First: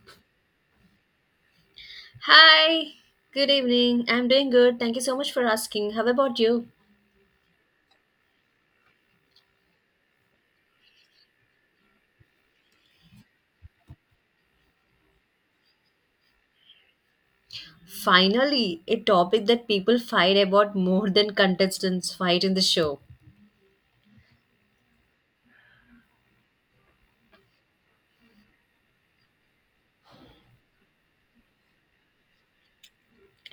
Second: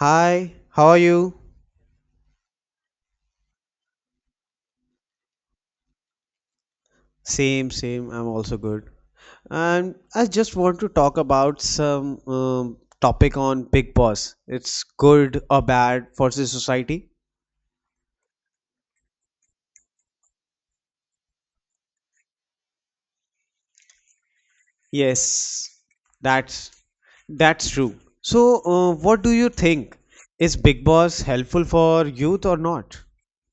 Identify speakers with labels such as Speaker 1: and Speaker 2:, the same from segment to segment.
Speaker 1: Hi, how are you?
Speaker 2: Hi, good evening. I'm doing good. Thank you so much for asking. How about you?
Speaker 1: Same, same. I'm also good. And I just want to talk about some topic on Big Boss. It's good or bad for the society?
Speaker 2: Finally, a topic that people fight about more than contestants fight in the show.
Speaker 1: Yes, that's that's true. So, what do you think? Is Big Boss helpful for youth or not?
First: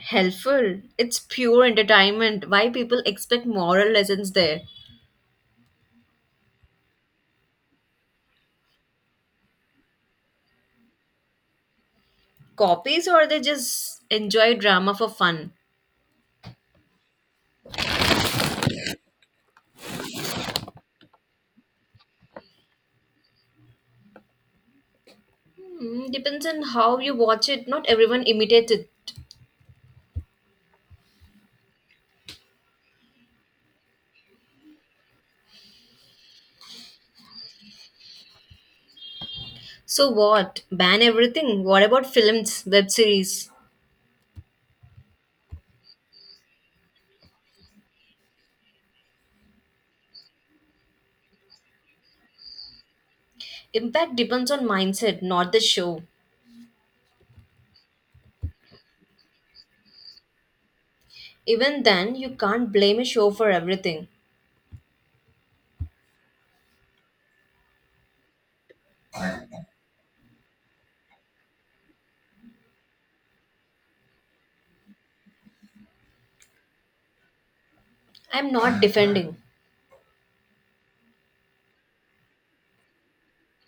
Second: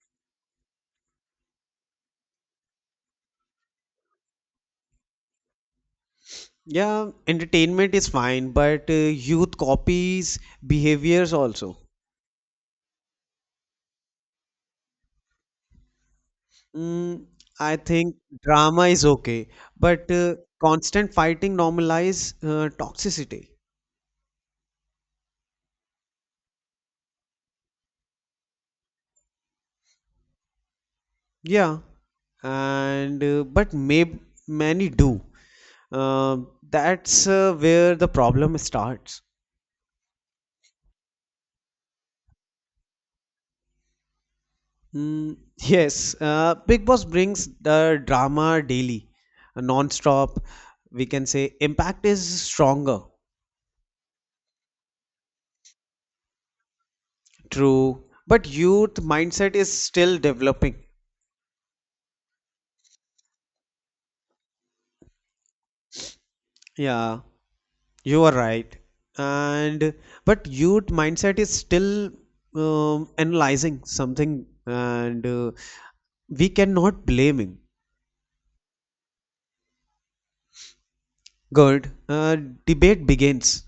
Speaker 2: Helpful. It's pure entertainment. Why people expect moral lessons there?
Speaker 1: Yeah, entertainment is fine, but youth copies behaviors also.
Speaker 2: Copies or they just enjoy drama for fun?
Speaker 1: Mm, I think drama is okay, but constant fighting normalize toxicity.
Speaker 2: Hmm, depends on how you watch it. Not everyone imitates it.
Speaker 1: Yeah, and but may many do. That's where the problem starts.
Speaker 2: So what? Ban everything? What about films, web series?
Speaker 1: Mm, yes, Big Boss brings the drama daily, non-stop. We can say impact is stronger,
Speaker 2: Impact depends on mindset, not the show.
Speaker 1: true, but youth mindset is still developing.
Speaker 2: Even then, you can't blame a show for everything.
Speaker 1: Yeah, you are right. And but youth mindset is still analyzing something, and we cannot blame him.
Speaker 2: I'm not defending.
Speaker 1: Good. Debate begins.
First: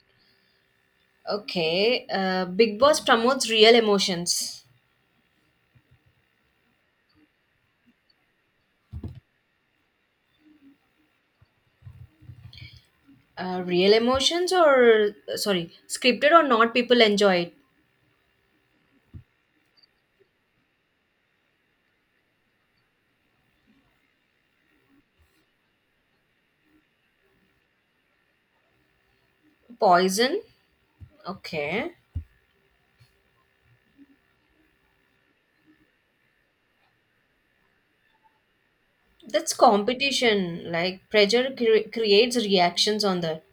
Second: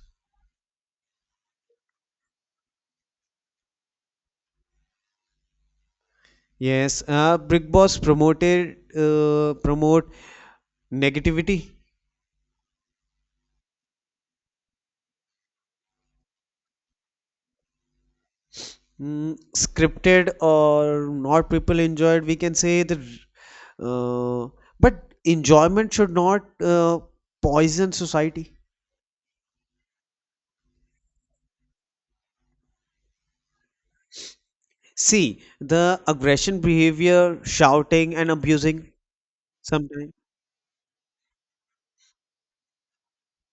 Speaker 2: Okay, Big Boss promotes real emotions.
Speaker 1: Yes. Big Boss promote negativity.
Speaker 2: Real emotions or, sorry, scripted or not, people enjoy it.
Speaker 1: Mm, scripted or not people enjoyed we can say the uh, but enjoyment should not poison society.
Speaker 2: Poison? Okay.
Speaker 1: See, the aggression behavior, shouting and abusing
Speaker 2: That's
Speaker 1: sometimes.
Speaker 2: competition. Like, pressure creates reactions on that.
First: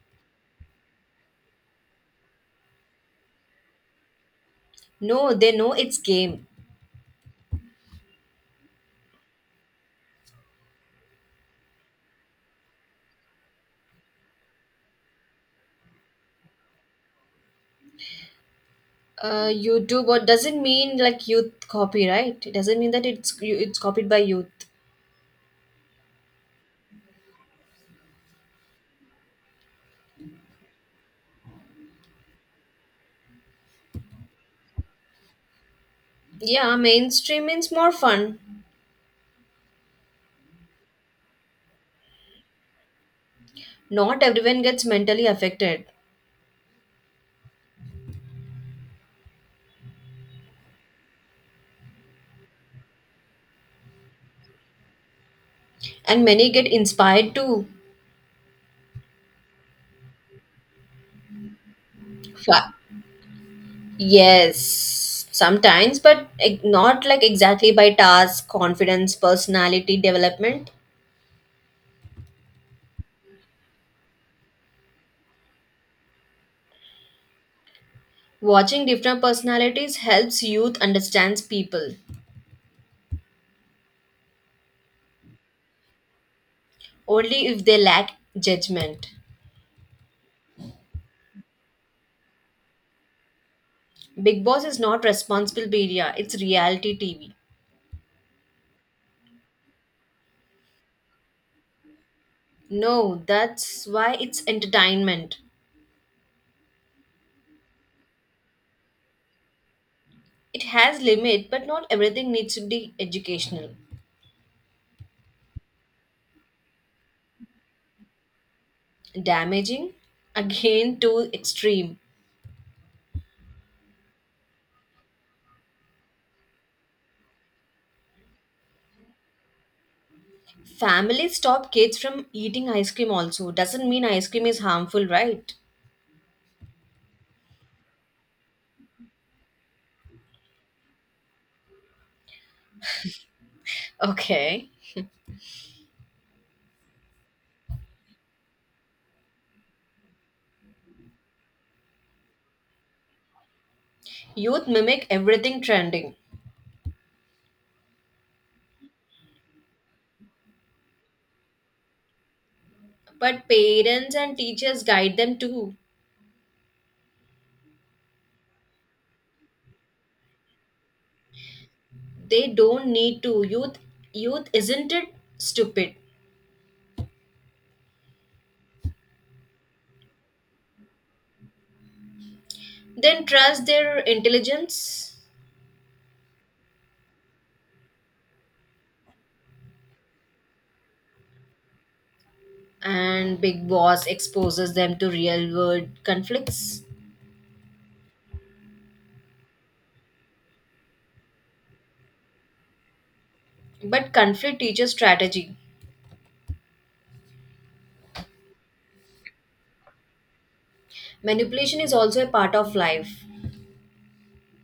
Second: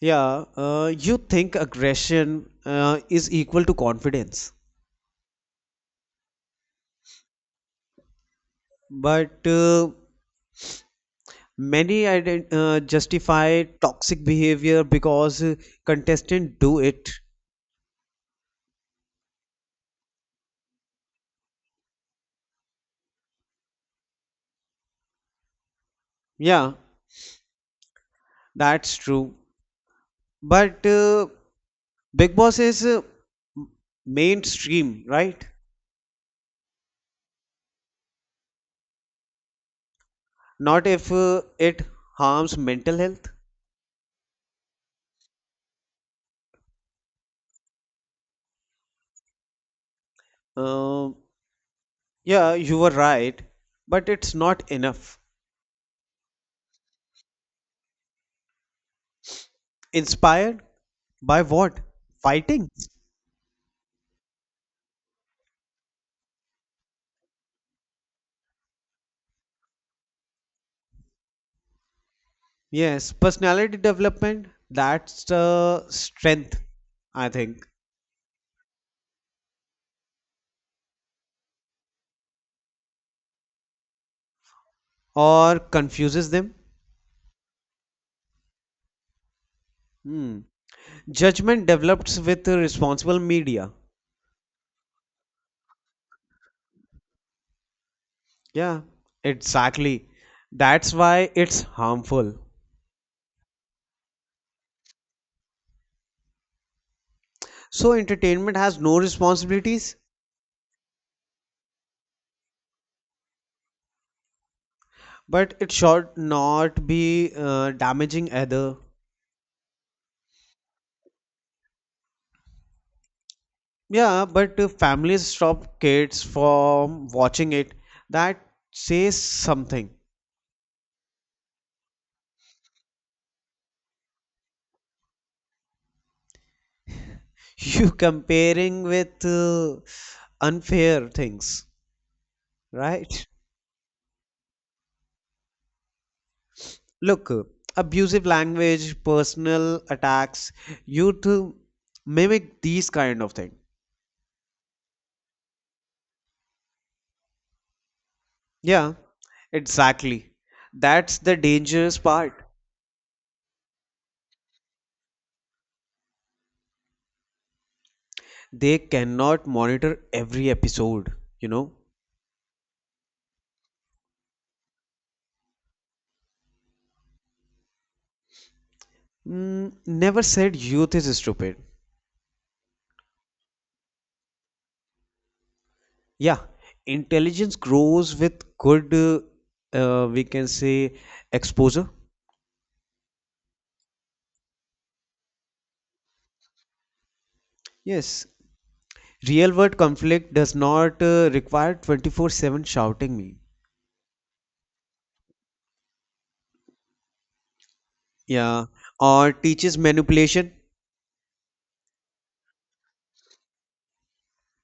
Speaker 1: Yeah, you think aggression is equal to confidence,
Speaker 2: No, they know it's game.
Speaker 1: but many justify toxic behavior because contestants do it.
Speaker 2: YouTube, what doesn't mean like youth copyright. It doesn't mean that it's copied by youth.
Speaker 1: Yeah, that's true. But Big Boss is m- mainstream, right?
Speaker 2: Yeah, mainstream means more fun.
Speaker 1: Not if it harms mental health.
Speaker 2: Not everyone gets mentally affected,
Speaker 1: Um Yeah, you were right, but it's not enough.
Speaker 2: and many get inspired to
Speaker 1: Inspired by what? Fighting?
Speaker 2: fa- yes, sometimes, but not, like, exactly by task confidence, personality development.
Speaker 1: Yes, personality development, that's the strength, I think,
Speaker 2: Watching different personalities helps youth understands people,
Speaker 1: or confuses them.
Speaker 2: only if they lack judgment.
Speaker 1: Hmm. Judgment develops with the responsible media.
Speaker 2: Big Boss is not responsible media, it's reality TV.
Speaker 1: Yeah, exactly. That's why it's harmful.
Speaker 2: No, that's why it's entertainment.
Speaker 1: So, entertainment has no responsibilities,
Speaker 2: It has limit, but not everything needs to be educational.
Speaker 1: but it should not be damaging either.
Speaker 2: Damaging, again, too extreme.
Speaker 1: Yeah, but if families stop kids from watching it, that says something.
Speaker 2: Families stop kids from eating ice cream also doesn't mean ice cream is harmful, right?
Speaker 1: You comparing with unfair things, right?
Speaker 2: Okay,
Speaker 1: Look, abusive language, personal attacks, youth to mimic these kind of thing.
Speaker 2: youth mimic everything trending.
Speaker 1: Yeah, exactly. That's the dangerous part.
Speaker 2: But parents and teachers guide them too.
Speaker 1: They cannot monitor every episode, you know.
Speaker 2: They don't need to. Youth isn't it stupid?
Speaker 1: Mm, never said youth is stupid.
Speaker 2: Then trust their intelligence.
Speaker 1: Yeah, intelligence grows with good, we can say, exposure.
Speaker 2: And Big Boss exposes them to real world conflicts.
Speaker 1: Yes, real world conflict does not require 24/7 shouting me.
Speaker 2: But conflict teaches strategy.
Speaker 1: Yeah, or teaches manipulation,
Speaker 2: Manipulation is also a part of life.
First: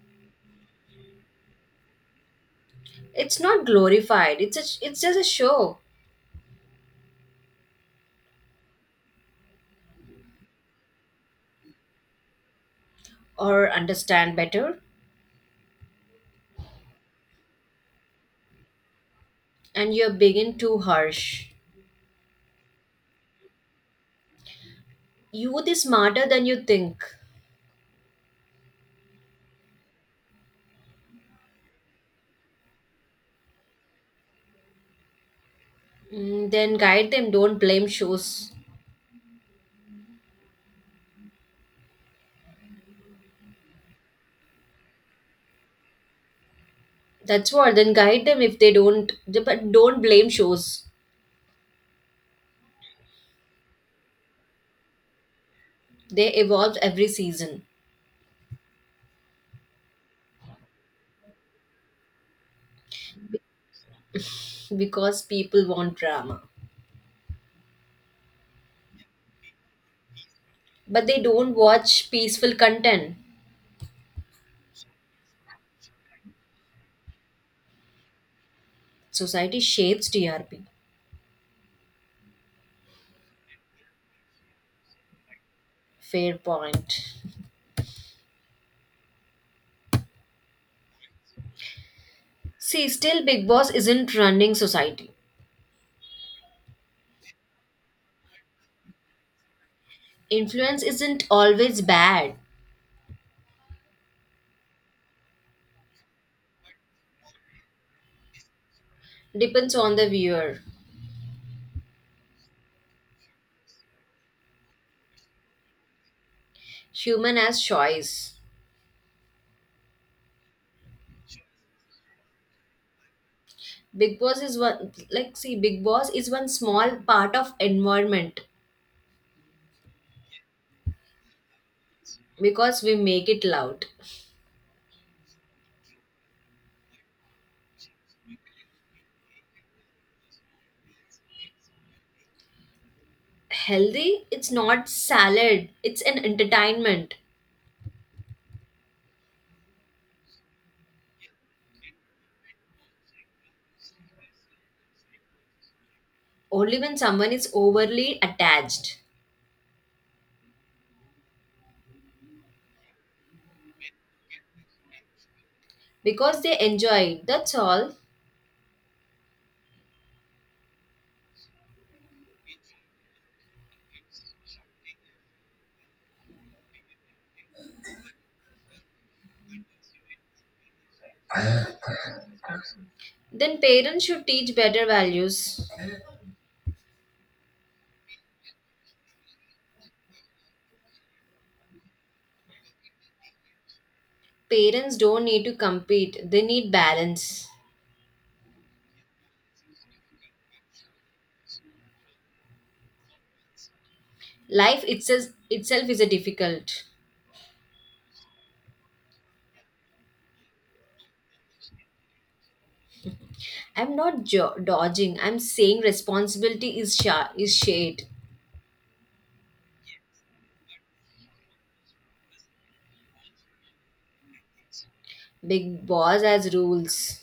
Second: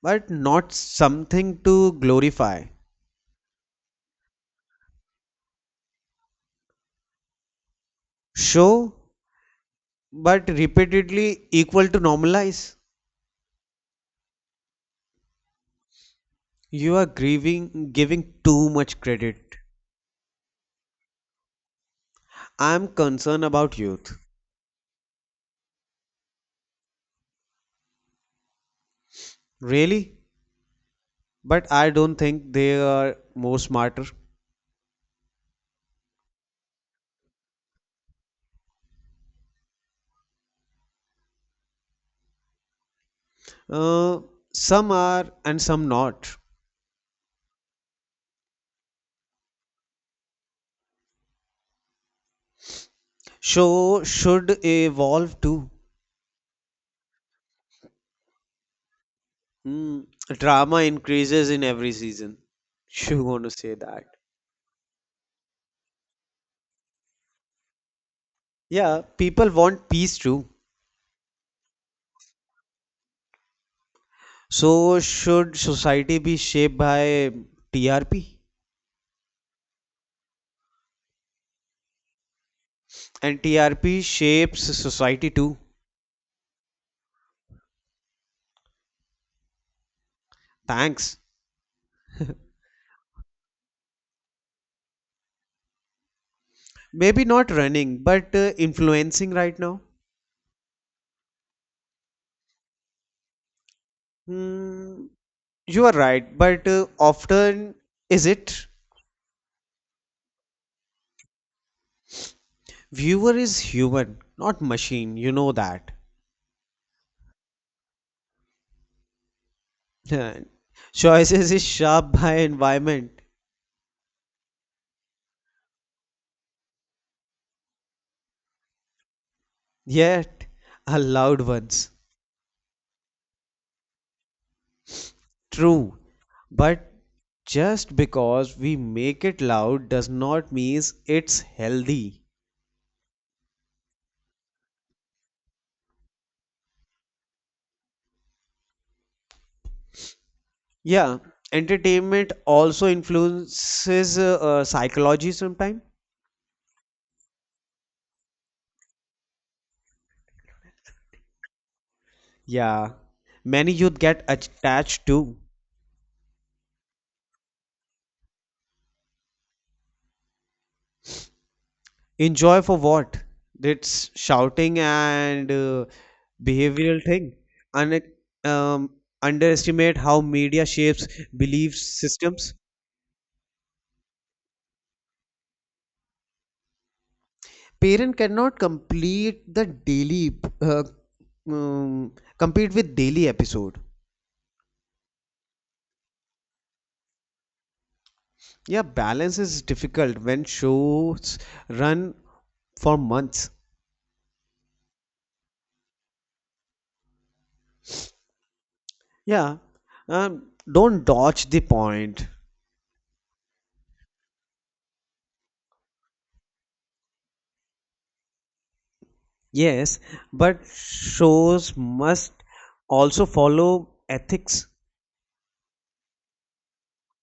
Speaker 1: but not something to glorify.
Speaker 2: It's not glorified. It's just a show.
Speaker 1: Show, but repeatedly equal to normalize.
Speaker 2: Or understand better.
Speaker 1: You are grieving, giving too much credit.
Speaker 2: And you're being too harsh.
Speaker 1: I'm concerned about youth.
Speaker 2: Youth is smarter than you think.
Speaker 1: Really? But I don't think they are more smarter.
Speaker 2: Mm, then guide them, don't blame shows.
Speaker 1: Uh, some are and some not.
Speaker 2: That's what, then guide them if they don't, but don't blame shows.
Speaker 1: Show should evolve too.
Speaker 2: They evolve every season.
Speaker 1: Mm, drama increases in every season. You want to say that?
Speaker 2: Because people want drama.
Speaker 1: Yeah, people want peace too.
Speaker 2: But they don't watch peaceful content.
Speaker 1: So should society be shaped by TRP?
Speaker 2: Society shapes TRP.
Speaker 1: And TRP shapes society too.
Speaker 2: Fair point.
Speaker 1: Thanks.
Speaker 2: See, still Big Boss isn't running society.
Speaker 1: Maybe not running, but influencing right now.
Speaker 2: Influence isn't always bad.
Speaker 1: Hmm, you are right, but often is it?
Speaker 2: Depends on the viewer.
Speaker 1: Viewer is human, not machine, you know that.
Speaker 2: Human has choice.
Speaker 1: Choices is shaped by environment,
Speaker 2: Big Boss is one like See, Big Boss is one small part of environment.
Speaker 1: yet allowed ones.
Speaker 2: Because we make it loud.
Speaker 1: True, but just because we make it loud does not mean it's healthy.
Speaker 2: Healthy, it's not salad, it's an entertainment.
Speaker 1: Yeah, entertainment also influences psychology sometimes.
Speaker 2: Only when someone is overly attached.
Speaker 1: Yeah, many youth get attached to.
Speaker 2: Because they enjoy it, that's all.
Speaker 1: Enjoy for what? That's shouting and behavioral thing. And um, underestimate how media shapes belief systems.
Speaker 2: Then parents should teach better values.
Speaker 1: Parent cannot complete the daily uh, um, compete with daily episode.
Speaker 2: Parents don't need to compete, they need balance.
Speaker 1: Yeah, balance is difficult when shows run for months.
Speaker 2: Life itself is a difficult.
Speaker 1: Yeah, don't dodge the point.
Speaker 2: I'm not dodging. I'm saying responsibility is shade.
Speaker 1: Yes, but shows must also follow ethics
Speaker 2: Big Boss has rules.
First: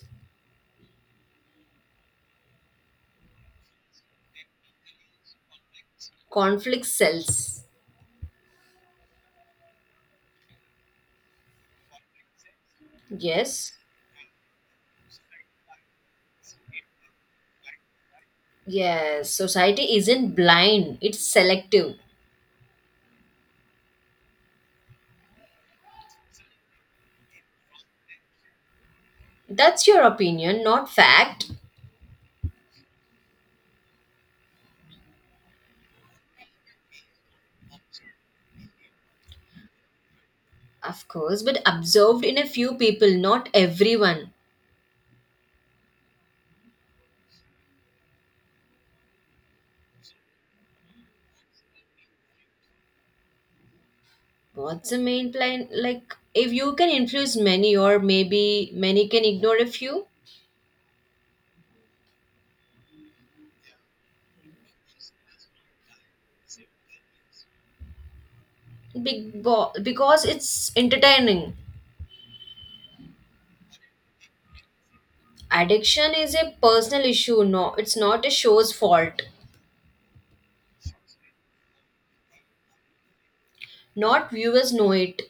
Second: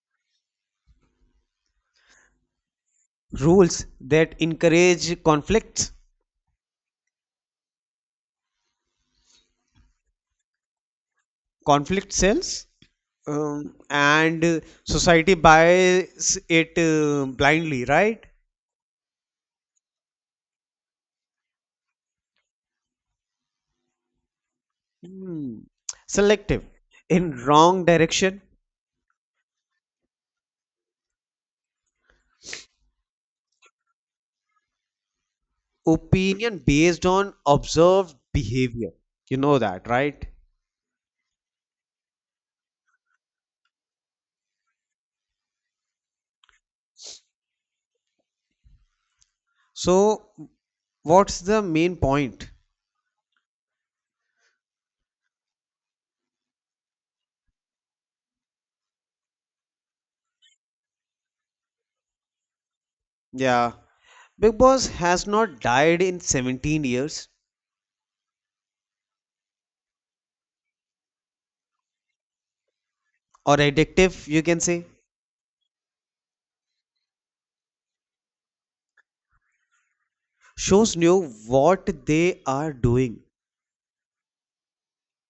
Speaker 1: rules that encourage conflicts,
Speaker 2: Conflict sells.
Speaker 1: conflict cells,
Speaker 2: Yes.
Speaker 1: and society buys it blindly, right?
Speaker 2: Yes. Society isn't blind. It's selective.
Speaker 1: Hmm. Selective, in wrong direction,
Speaker 2: That's your opinion, not fact.
Speaker 1: opinion based on observed behavior. You know that, right?
Speaker 2: Of course, but observed in a few people, not everyone.
Speaker 1: So, what's the main point?
Speaker 2: What's the main plan? Like, if you can influence many, or maybe many can ignore a few,
Speaker 1: Yeah. Big Boss has not died in 17 years,
Speaker 2: Because it's entertaining.
Speaker 1: or addictive, you can say.
Speaker 2: Addiction is a personal issue. No, it's not a show's fault.
Speaker 1: Shows knew what they are doing.
Speaker 2: Not viewers know it.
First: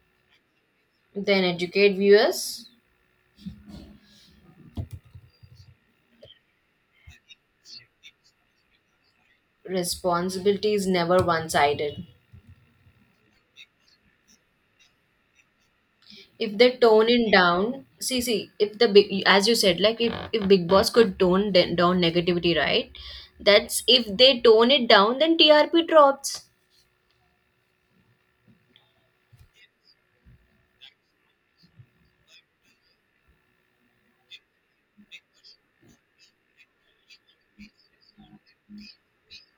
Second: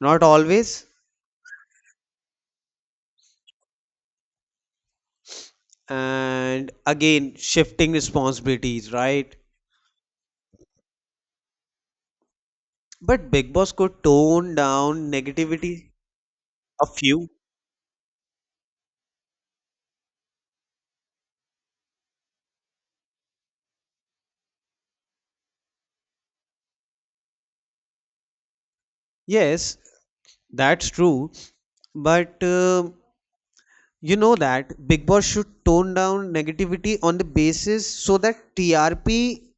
Speaker 1: Not always.
Speaker 2: Then educate viewers.
Speaker 1: And again, shifting responsibilities, right?
Speaker 2: Responsibility is never one-sided.
Speaker 1: But Big Boss could tone down negativity
Speaker 2: If they
Speaker 1: a
Speaker 2: tone
Speaker 1: few.
Speaker 2: it down, if the big, as you said, like if Big Boss could tone down negativity, right? That's if they tone it down, then TRP drops.
Speaker 1: Yes, that's true. But you know that Big Boss should tone down negativity on the basis so that TRP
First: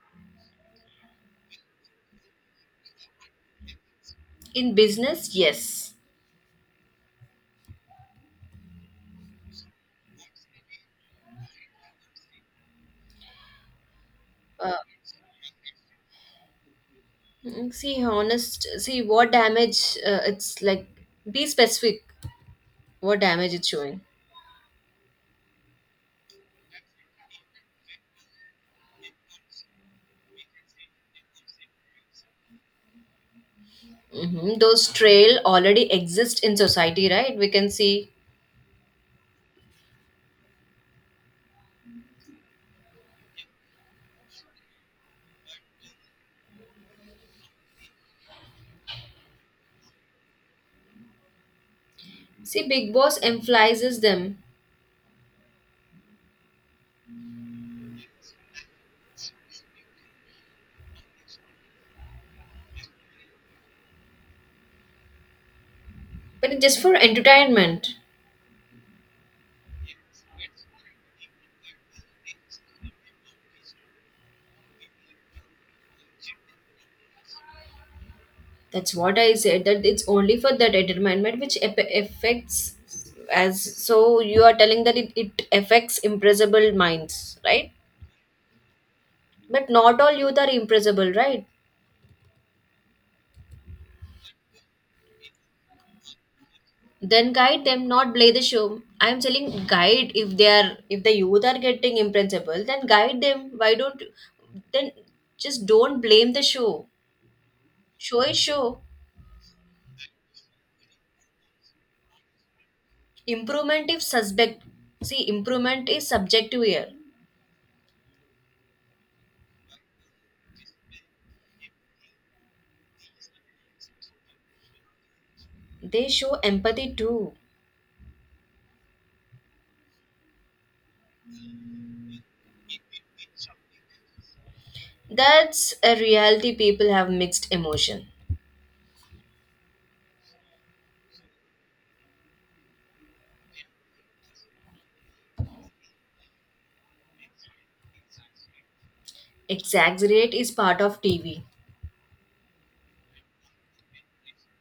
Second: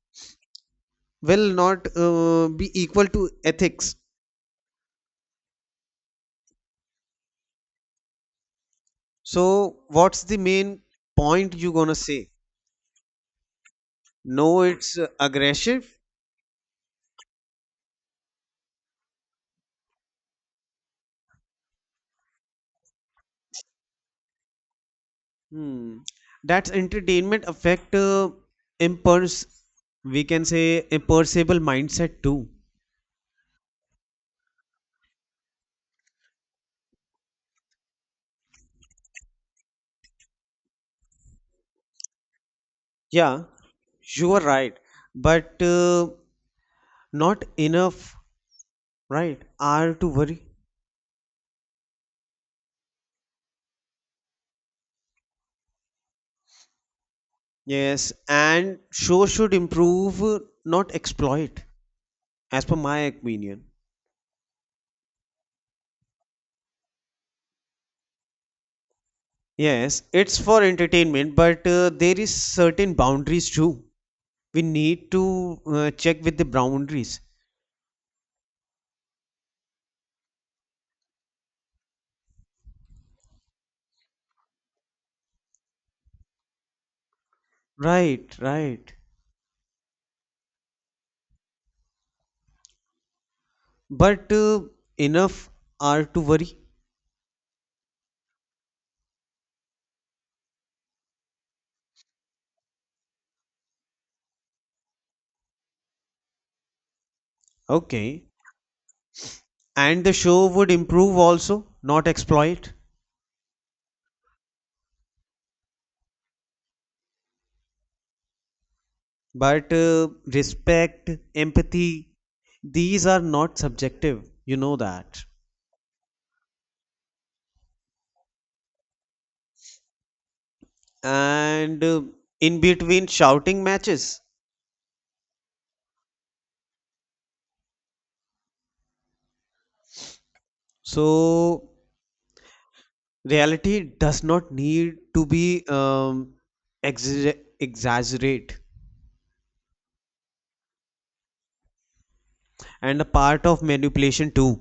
Speaker 1: will not be equal to ethics.
Speaker 2: In business, yes.
Speaker 1: So, what's the main point you gonna say? No,
Speaker 2: Uh,
Speaker 1: it's aggressive.
Speaker 2: See, honest, see what damage it's like. Be specific what damage it's showing.
Speaker 1: Hmm. That's entertainment affect impulse. We can say imperceivable mindset too.
Speaker 2: Hmm, those trail already exist in society, right? We can see.
Speaker 1: Yeah, you are right, but not enough. Right? Are to worry.
Speaker 2: See, Big Boss emphasizes them,
Speaker 1: Yes, and show should improve, not exploit. As per my opinion.
Speaker 2: but it's just for entertainment.
Speaker 1: Yes, it's for entertainment, but there is certain boundaries too. We need to check with the boundaries.
Speaker 2: That's what I said, that it's only for that entertainment which affects as. So you are telling that it affects impressible minds, right?
Speaker 1: Right, right.
Speaker 2: But not all youth are impressible, right?
Speaker 1: But enough are to worry.
Speaker 2: Then guide them, not play the show. I'm telling guide, if the youth are getting impresentable, then guide them, why don't, then just don't blame the show. Show
Speaker 1: Okay.
Speaker 2: is show.
Speaker 1: And the show would improve also, not exploit.
Speaker 2: Improvement is suspect. See, improvement is subjective here.
Speaker 1: But respect, empathy, these are not subjective. You know that.
Speaker 2: They show empathy too.
Speaker 1: And in between shouting matches.
Speaker 2: That's a reality, people have mixed emotion.
Speaker 1: So reality does not need to be exaggerate.
Speaker 2: Exaggerate is part of TV.
Speaker 1: And a part of manipulation too.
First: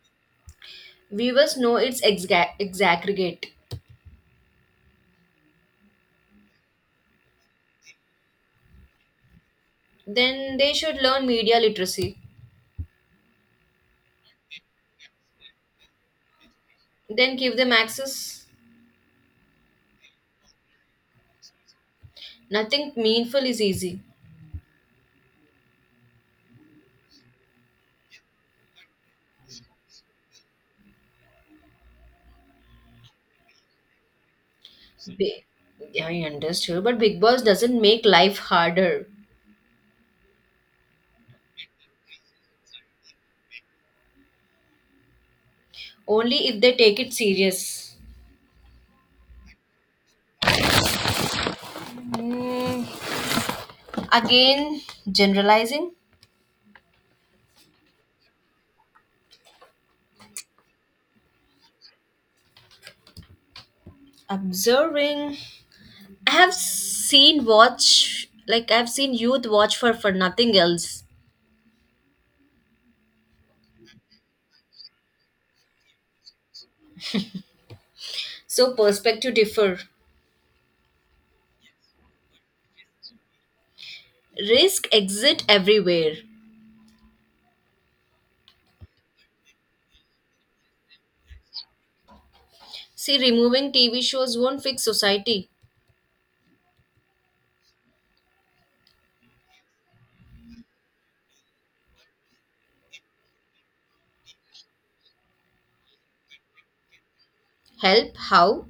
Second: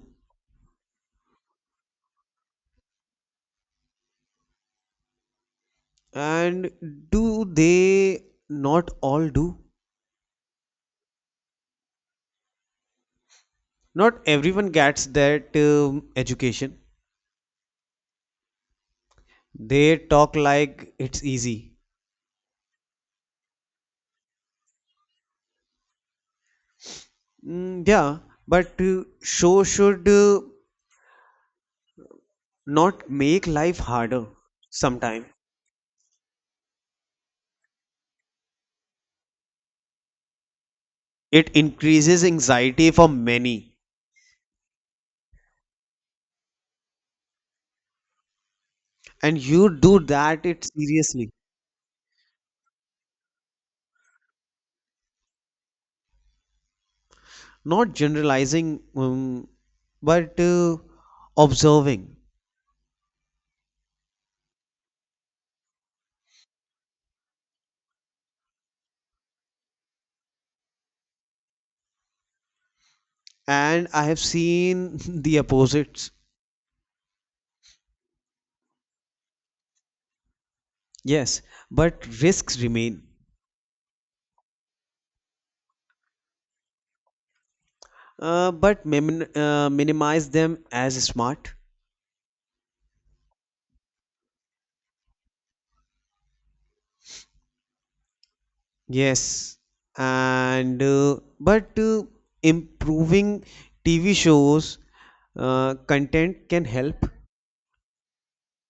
Speaker 2: Viewers know it's exaggerate.
Speaker 1: And do they not all do?
Speaker 2: Then they should learn media literacy.
Speaker 1: Not everyone gets that education.
Speaker 2: Then give them access.
Speaker 1: They talk like it's easy.
Speaker 2: Nothing meaningful is easy.
Speaker 1: Mm, yeah, but show should not make life harder. Sometimes
Speaker 2: Bi- Yeah, I understood, but Big Boss doesn't make life harder.
Speaker 1: it increases anxiety for many.
Speaker 2: Only if they take it serious.
Speaker 1: And you do that it seriously.
Speaker 2: Mm, again, generalizing,
Speaker 1: Not generalizing, but observing.
Speaker 2: observing. I have seen watch, like I've seen youth watch for nothing else.
Speaker 1: And I have seen the opposites.
Speaker 2: So perspective differ.
Speaker 1: Yes, but risks remain.
Speaker 2: Risk exit everywhere.
Speaker 1: Minimize them as smart.
Speaker 2: See, removing TV shows won't fix society.
Speaker 1: Yes, and but improving TV shows content can help.
Speaker 2: Help how?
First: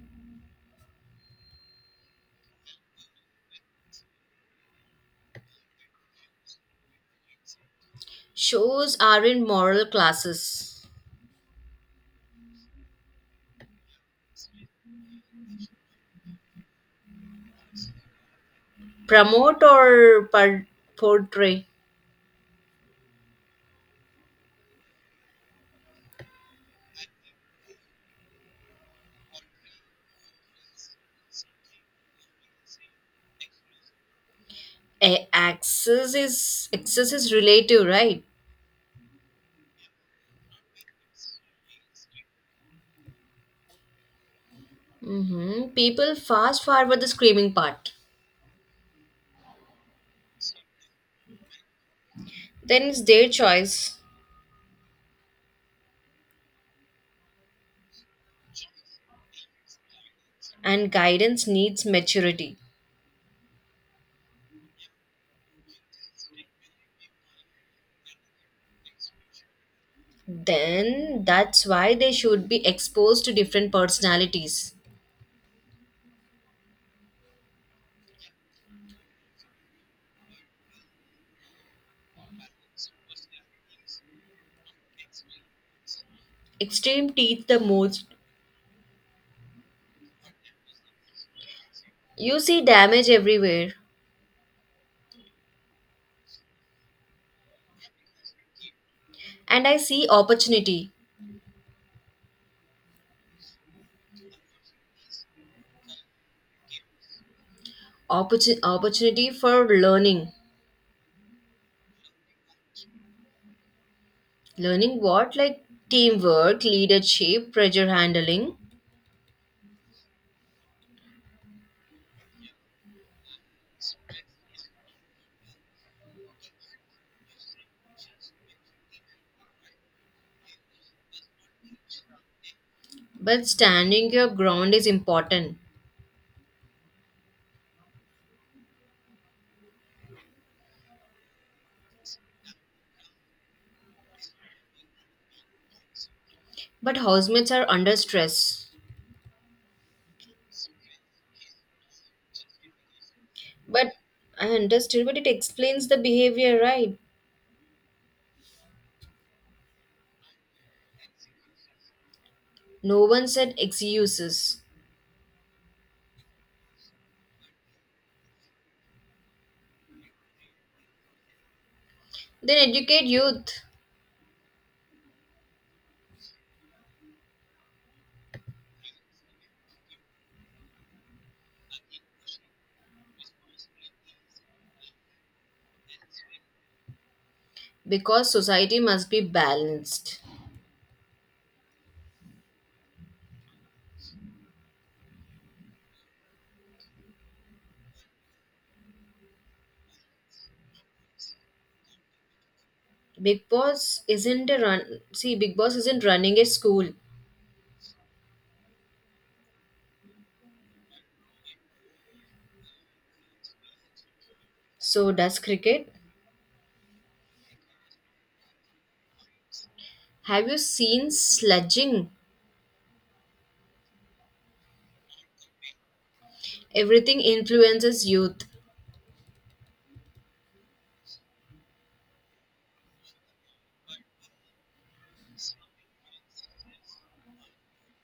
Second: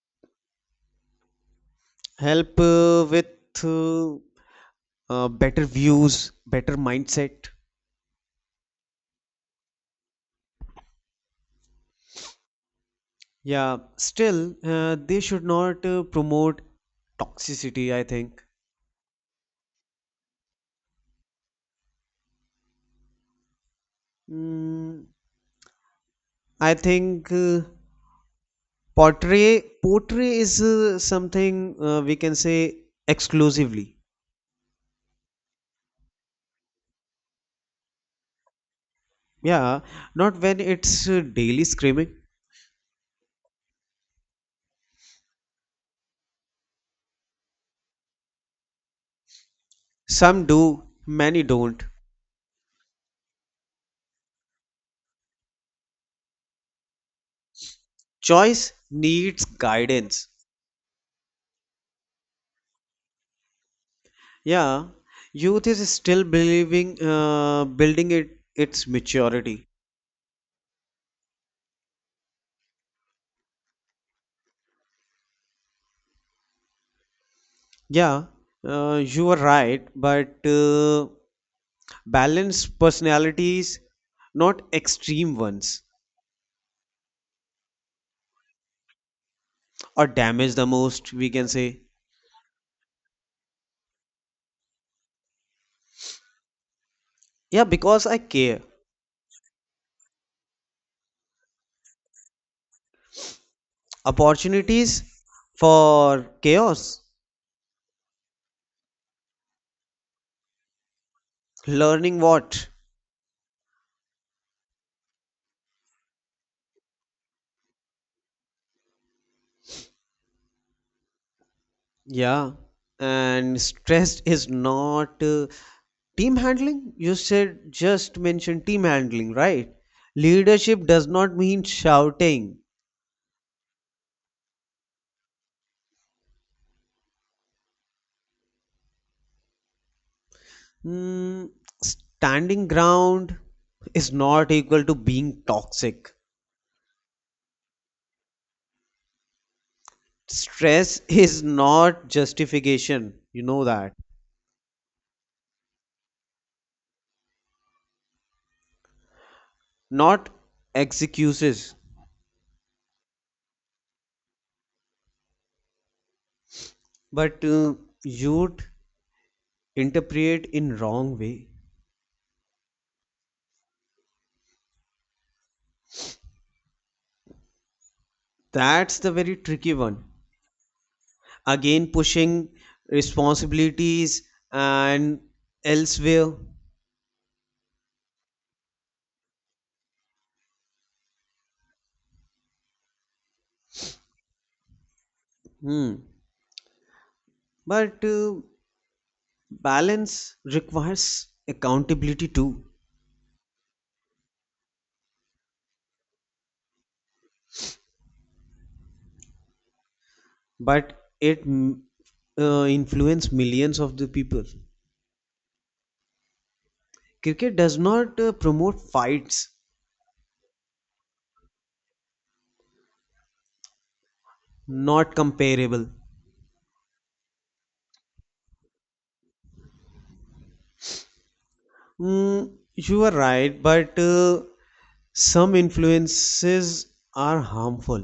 Speaker 1: Help with uh, better views, better mindset.
Speaker 2: Shows aren't moral classes.
Speaker 1: Yeah, still they should not promote toxicity. I think.
Speaker 2: Promote or portray.
Speaker 1: Mm, I think pottery is something we can say exclusively.
Speaker 2: A- access is access is relative, right?
Speaker 1: Yeah, not when it's daily screaming.
Speaker 2: Hmm, people fast forward the screaming part.
Speaker 1: Some do, many don't.
Speaker 2: Then it's their choice.
Speaker 1: Choice needs guidance.
Speaker 2: And guidance needs maturity.
Speaker 1: Yeah, youth is still believing building it its maturity.
Speaker 2: Then that's why they should be exposed to different personalities.
Speaker 1: Yeah, you are right, but balanced personalities, not extreme ones,
Speaker 2: Extreme teach the most.
Speaker 1: or damage the most. We can say.
Speaker 2: You see damage everywhere.
Speaker 1: Yeah, because I care.
Speaker 2: And I see opportunity.
Speaker 1: Opportunities for chaos.
Speaker 2: Opportunity for learning.
Speaker 1: Learning what?
Speaker 2: Learning what? Like teamwork, leadership, pressure handling.
Speaker 1: Yeah. And stress is not team handling. You said just mention team handling, right? Leadership does not mean shouting.
Speaker 2: But standing your ground is important.
Speaker 1: Mm, standing ground is not equal to being toxic.
Speaker 2: But housemates are under stress.
Speaker 1: Stress is not justification. You know
Speaker 2: But
Speaker 1: that.
Speaker 2: I understood, but it explains the behavior, right?
Speaker 1: Not excuses.
Speaker 2: No one said excuses.
Speaker 1: But you'd interpret in wrong way.
Speaker 2: Then educate youth,
Speaker 1: That's the very tricky one. Again pushing responsibilities and elsewhere.
Speaker 2: because society must be balanced.
Speaker 1: Hmm. But balance requires accountability too.
Speaker 2: Big Boss isn't a run. See, Big Boss isn't running a school.
Speaker 1: But it influence millions of the people.
Speaker 2: So does cricket.
Speaker 1: Cricket does not promote fights.
Speaker 2: Have you seen sludging?
Speaker 1: Not comparable.
Speaker 2: Everything influences youth.
Speaker 1: Mm, you are right, but some influences are harmful.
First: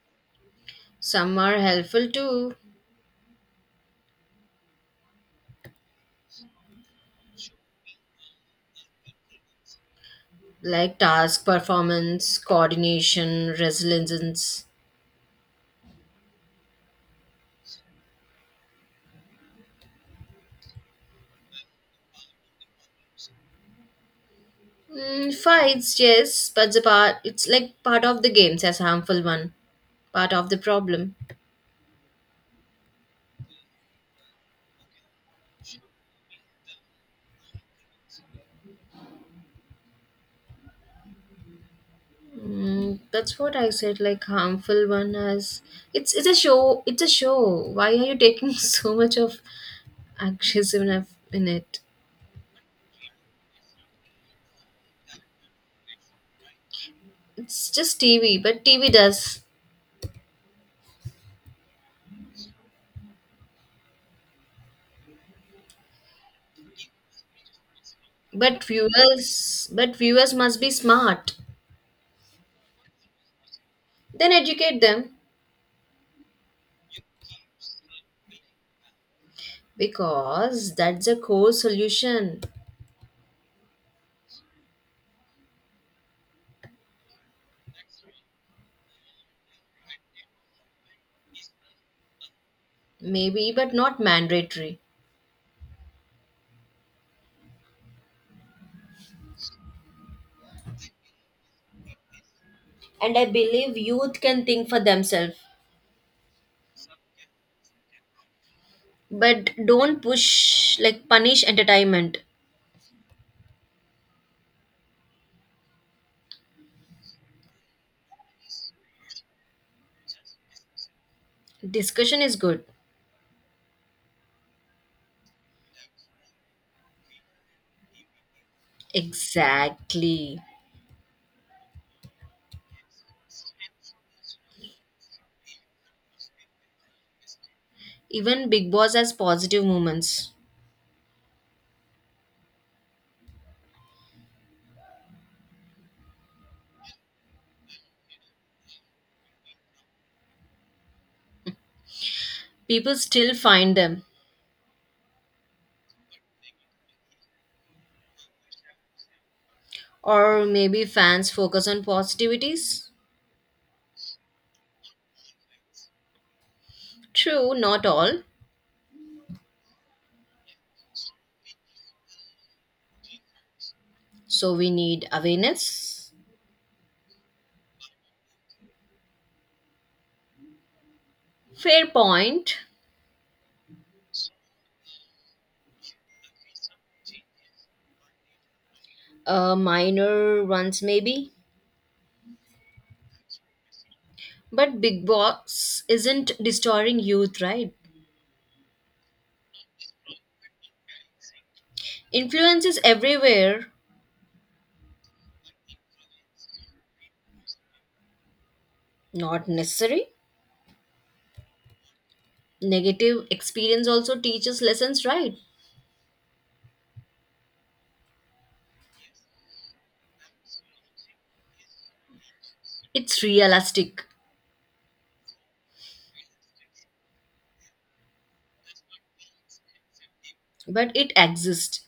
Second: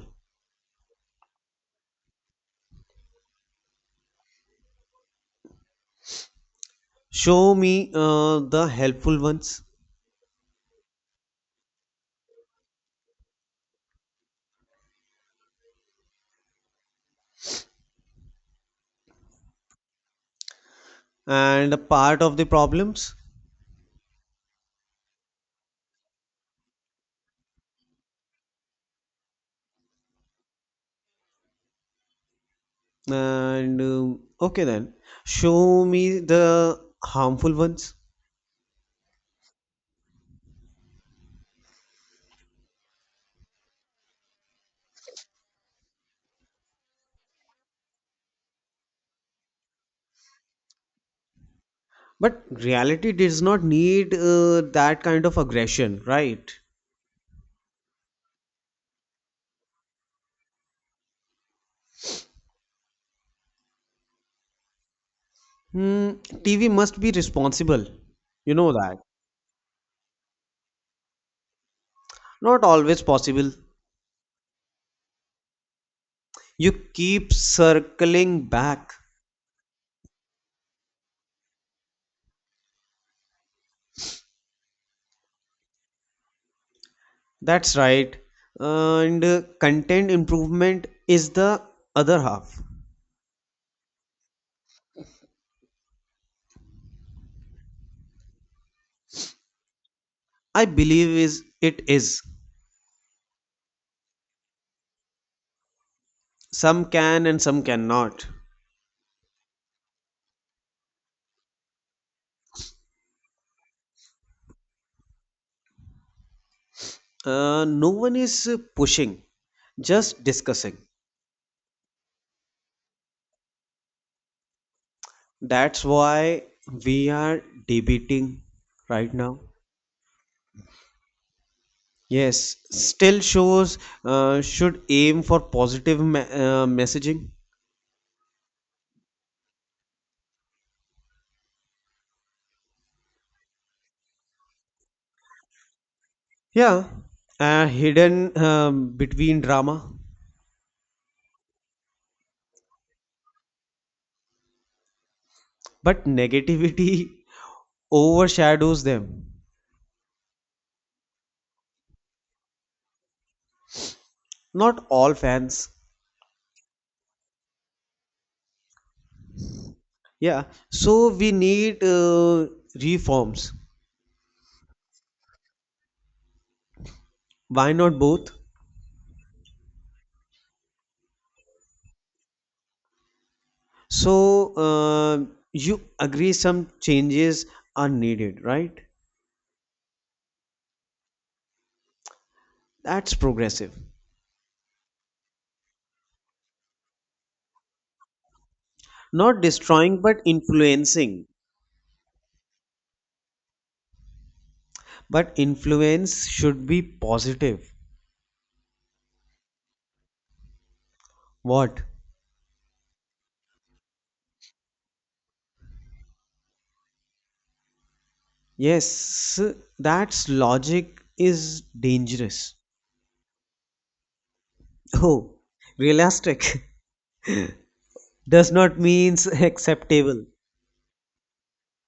Speaker 2: Some are helpful too,
Speaker 1: Show me the helpful ones
Speaker 2: like task performance, coordination, resilience.
Speaker 1: and a part of the problems.
Speaker 2: Mm, fights, yes, but the part it's like part of the games as harmful one, part of the problem.
Speaker 1: And okay, then show me the harmful ones.
Speaker 2: Mm, that's what I said. Like harmful one as it's a show. It's a show. Why are you taking so much of aggressiveness in it?
Speaker 1: But reality does not need that kind of aggression, right?
Speaker 2: It's just TV, but TV does.
Speaker 1: Hmm, TV must be responsible. You
Speaker 2: But
Speaker 1: know that.
Speaker 2: viewers, but viewers must be smart.
Speaker 1: Not always possible.
Speaker 2: Then educate them.
Speaker 1: You keep circling back.
Speaker 2: Because that's a core solution.
Speaker 1: That's right. And content improvement is the other half.
Speaker 2: Maybe, but not mandatory.
Speaker 1: I believe is it is.
Speaker 2: And I believe youth can think for themselves.
Speaker 1: Some can and some cannot.
Speaker 2: But don't push, like, punish entertainment.
Speaker 1: No one is pushing, just discussing.
Speaker 2: Discussion is good.
Speaker 1: That's why we are debating right now.
Speaker 2: Exactly.
Speaker 1: Yes, still shows should aim for positive messaging.
Speaker 2: Even Big Boss has positive moments.
Speaker 1: Yeah, hidden between drama,
Speaker 2: People still find them.
Speaker 1: but negativity overshadows them.
Speaker 2: Or maybe fans focus on positivities.
Speaker 1: Not all fans.
Speaker 2: True, not all.
Speaker 1: Yeah. So we need reforms.
Speaker 2: So we need awareness.
Speaker 1: Why not both?
Speaker 2: Fair point.
Speaker 1: So you agree some changes are needed, right?
Speaker 2: A minor ones, maybe.
Speaker 1: That's progressive.
Speaker 2: But Big Boss isn't destroying youth, right?
Speaker 1: Not destroying, but influencing.
Speaker 2: Influence is everywhere,
Speaker 1: But influence should be positive.
Speaker 2: not necessary.
Speaker 1: What?
Speaker 2: Negative experience also teaches lessons, right?
Speaker 1: Yes, that's logic is dangerous.
Speaker 2: It's realistic,
Speaker 1: Oh, realistic does not means acceptable.
Speaker 2: but it exists.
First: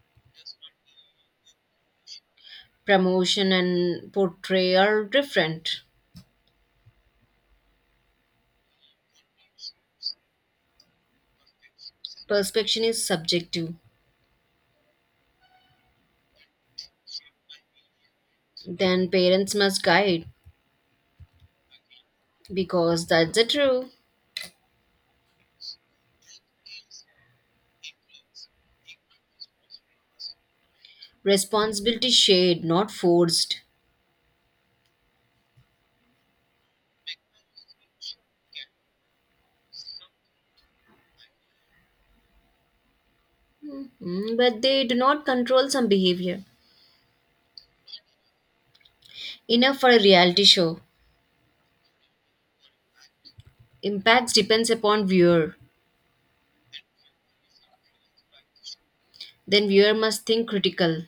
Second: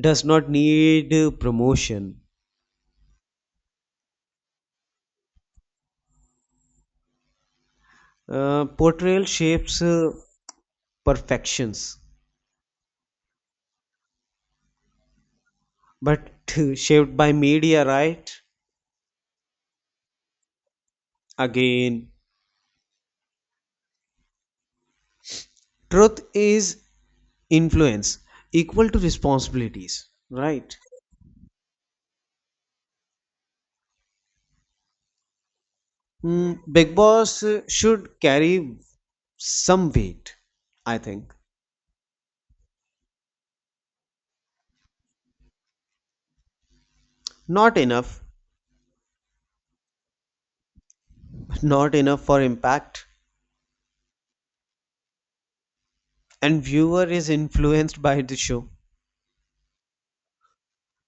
Speaker 1: Does not need promotion.
Speaker 2: Promotion and portray are different.
Speaker 1: Portrayal shapes perfections,
Speaker 2: Perception is subjective.
Speaker 1: but shaped by media, right?
Speaker 2: Then parents must guide,
Speaker 1: Again,
Speaker 2: because that's the true.
Speaker 1: truth is influence equal to responsibilities, right?
Speaker 2: Responsibility shared, not forced.
Speaker 1: Mm, Big Boss should carry some weight, I think.
Speaker 2: Mhm. But they do not control some behavior.
Speaker 1: Not enough,
Speaker 2: Enough for a reality show.
Speaker 1: not enough for impact,
Speaker 2: Impacts depends upon viewer.
Speaker 1: and viewer is influenced by the show.
Speaker 2: Then viewer must think critical.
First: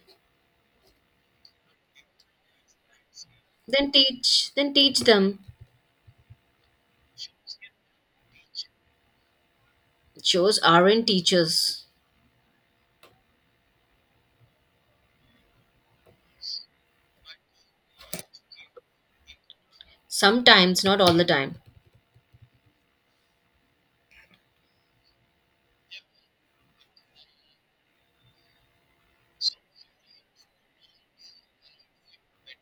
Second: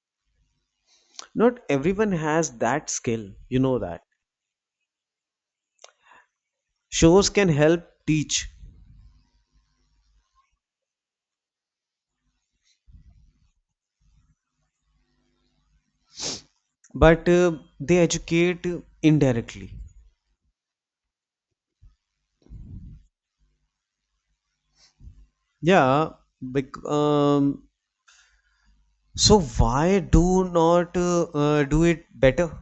Speaker 1: Not everyone has that skill, you know
Speaker 2: Then
Speaker 1: that
Speaker 2: teach. Then teach them.
Speaker 1: shows can help teach.
Speaker 2: Shows aren't teachers.
Speaker 1: But they educate indirectly.
Speaker 2: Sometimes, not all the time.
Speaker 1: Yeah, bec- um, so why do not do it better.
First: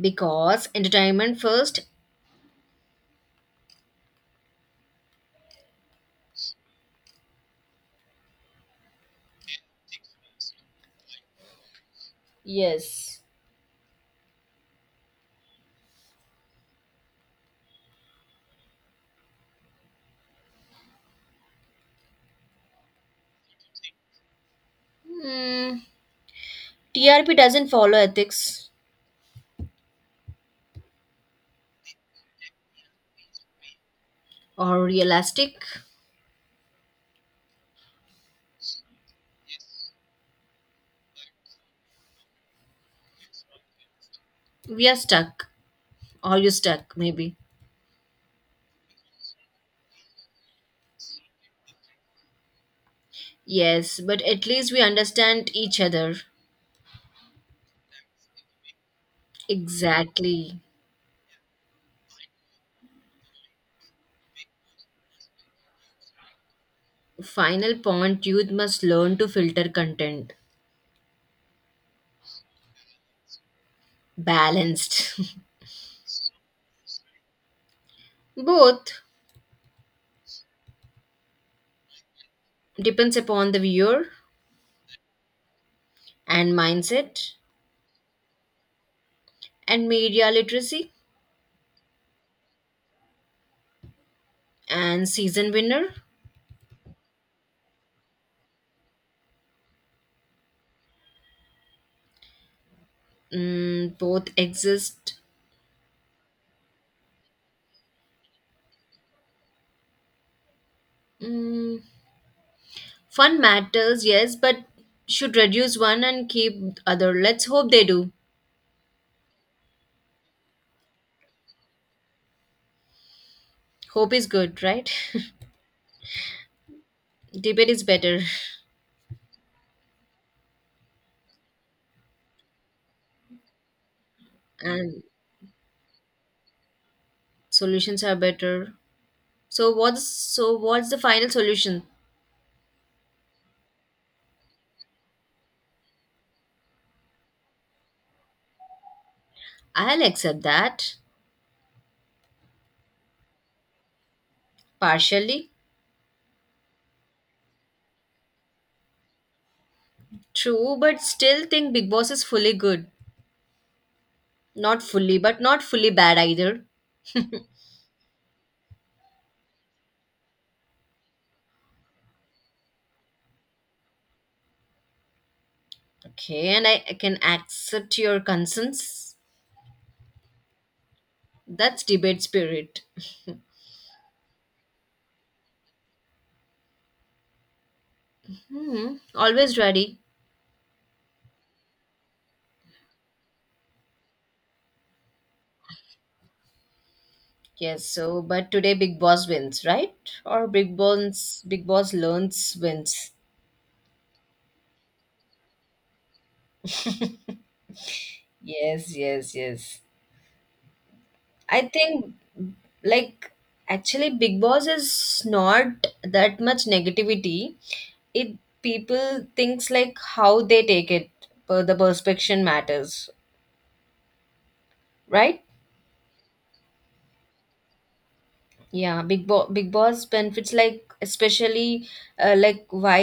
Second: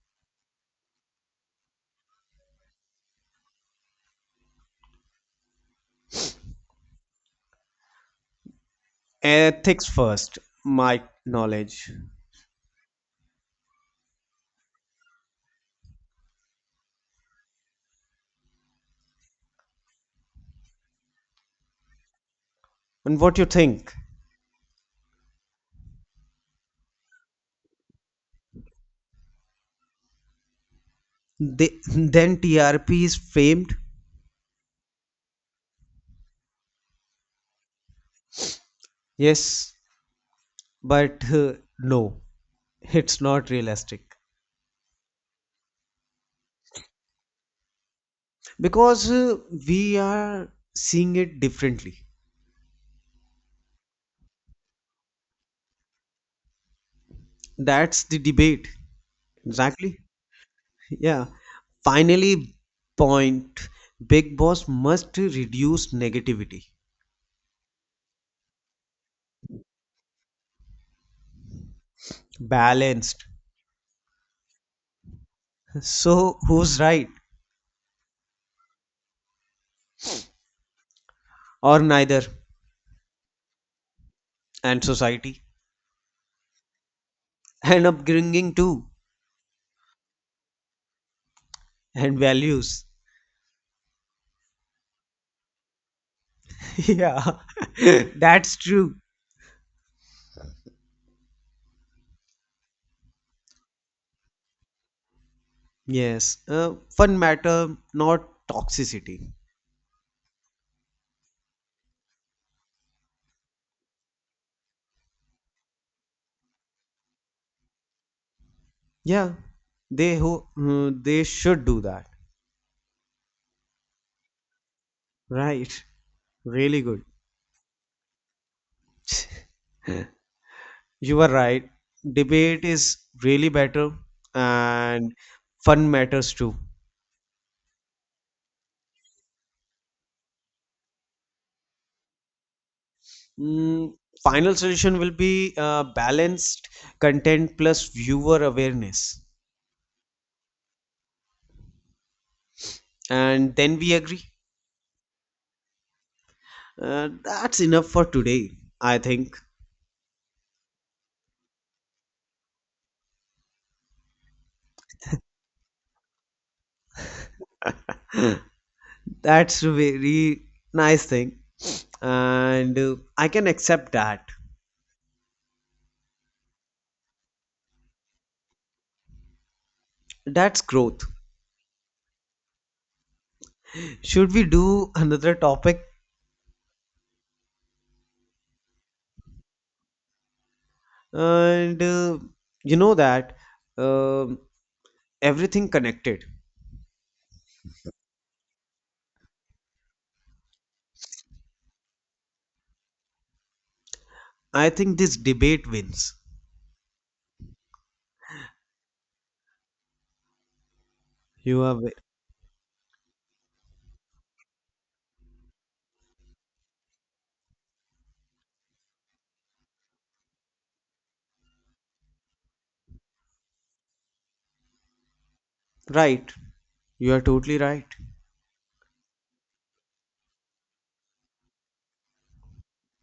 Speaker 2: Because entertainment first.
Speaker 1: Ethics first, my knowledge,
Speaker 2: Yes.
Speaker 1: and what you think.
Speaker 2: Hmm. TRP doesn't follow ethics
Speaker 1: They, then trp is famed.
Speaker 2: or realistic.
Speaker 1: Yes, but no, it's not realistic
Speaker 2: We are stuck. Or you stuck, maybe.
Speaker 1: because we are seeing it differently.
Speaker 2: Yes, but at least we understand each other.
Speaker 1: That's the debate exactly.
Speaker 2: Exactly.
Speaker 1: Yeah. Finally, point Big Boss must reduce negativity.
Speaker 2: Final point, youth must learn to filter content.
Speaker 1: Balanced.
Speaker 2: Balanced.
Speaker 1: So, who's right?
Speaker 2: Both
Speaker 1: Or neither?
Speaker 2: depends upon the viewer
Speaker 1: And society.
Speaker 2: and mindset
Speaker 1: And upbringing too.
Speaker 2: and media literacy
Speaker 1: And values.
Speaker 2: and season winner.
Speaker 1: Yeah. That's true.
Speaker 2: Mm, both exist.
Speaker 1: Yes. Fun matter, not toxicity.
Speaker 2: Mm, fun matters, yes, but should reduce one and keep other. Let's hope they do.
Speaker 1: Yeah. They who they should do that.
Speaker 2: Hope is good, right?
Speaker 1: Right. Really good.
Speaker 2: Debate is better
Speaker 1: You are right. Debate is really better,
Speaker 2: and
Speaker 1: and fun matters too.
Speaker 2: solutions are better. So what's the final solution?
Speaker 1: Mm, final solution will be balanced content plus viewer awareness,
Speaker 2: I'll accept that
Speaker 1: and then we agree.
Speaker 2: partially.
Speaker 1: That's enough for today, I think.
Speaker 2: True, but still think Big Boss is fully good. Not fully, but not fully bad either.
Speaker 1: That's a very nice thing, and I can accept that.
Speaker 2: Okay, and I can accept your concerns.
Speaker 1: That's growth.
Speaker 2: That's debate spirit.
Speaker 1: Should we do another topic?
Speaker 2: Hmm, always ready.
Speaker 1: And you know that, um everything connected.
Speaker 2: Yes, so but today Big Boss wins, right? Or Big Boss learns wins.
Speaker 1: I think this debate wins.
Speaker 2: Yes, yes, yes. I
Speaker 1: You are ve-
Speaker 2: think, like, actually Big Boss is not that much negativity. It People thinks like how they take it, per the perspective matters, right?
Speaker 1: right. You are totally right.
Speaker 2: Yeah, Big Boss benefits, like, especially, like why,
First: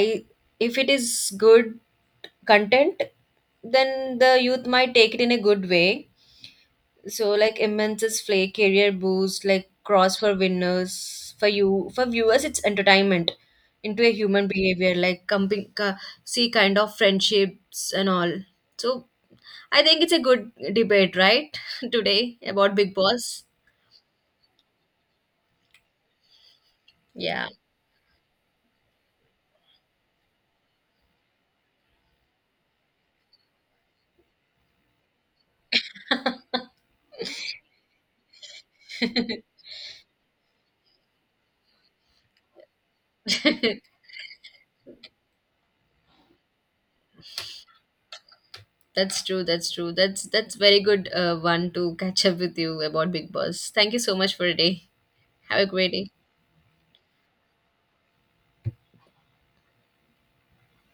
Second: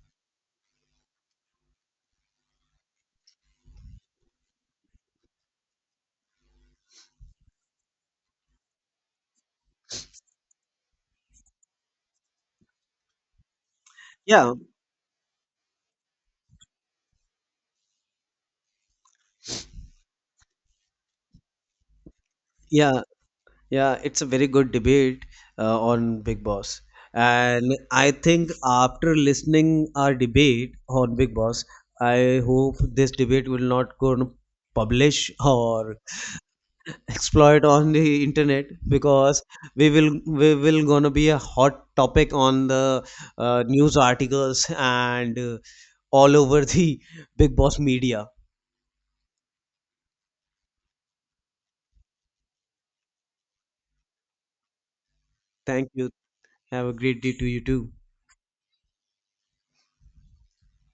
Speaker 2: if it is good content, then the youth might take it in a good way. So, like, immense play career boost, like cross for winners, for you, for viewers it's entertainment, into a human
Speaker 1: Yeah,
Speaker 2: behavior, like see kind of friendships and all. So I think it's a good debate, right, today about Big
Speaker 1: yeah,
Speaker 2: Boss.
Speaker 1: yeah. It's a very good debate on Big Boss.
Speaker 2: Yeah.
Speaker 1: And I think after listening our debate on Big Boss, I hope this debate will not go on publish or exploit on the internet because we will gonna be a hot topic on the news articles and all over the big boss media.
Speaker 2: That's true. That's true. That's very good, one to catch up with you about Big Boss. Thank you so much for today. Have a
Speaker 1: Thank
Speaker 2: great
Speaker 1: you.
Speaker 2: day.
Speaker 1: Have a great day to you too.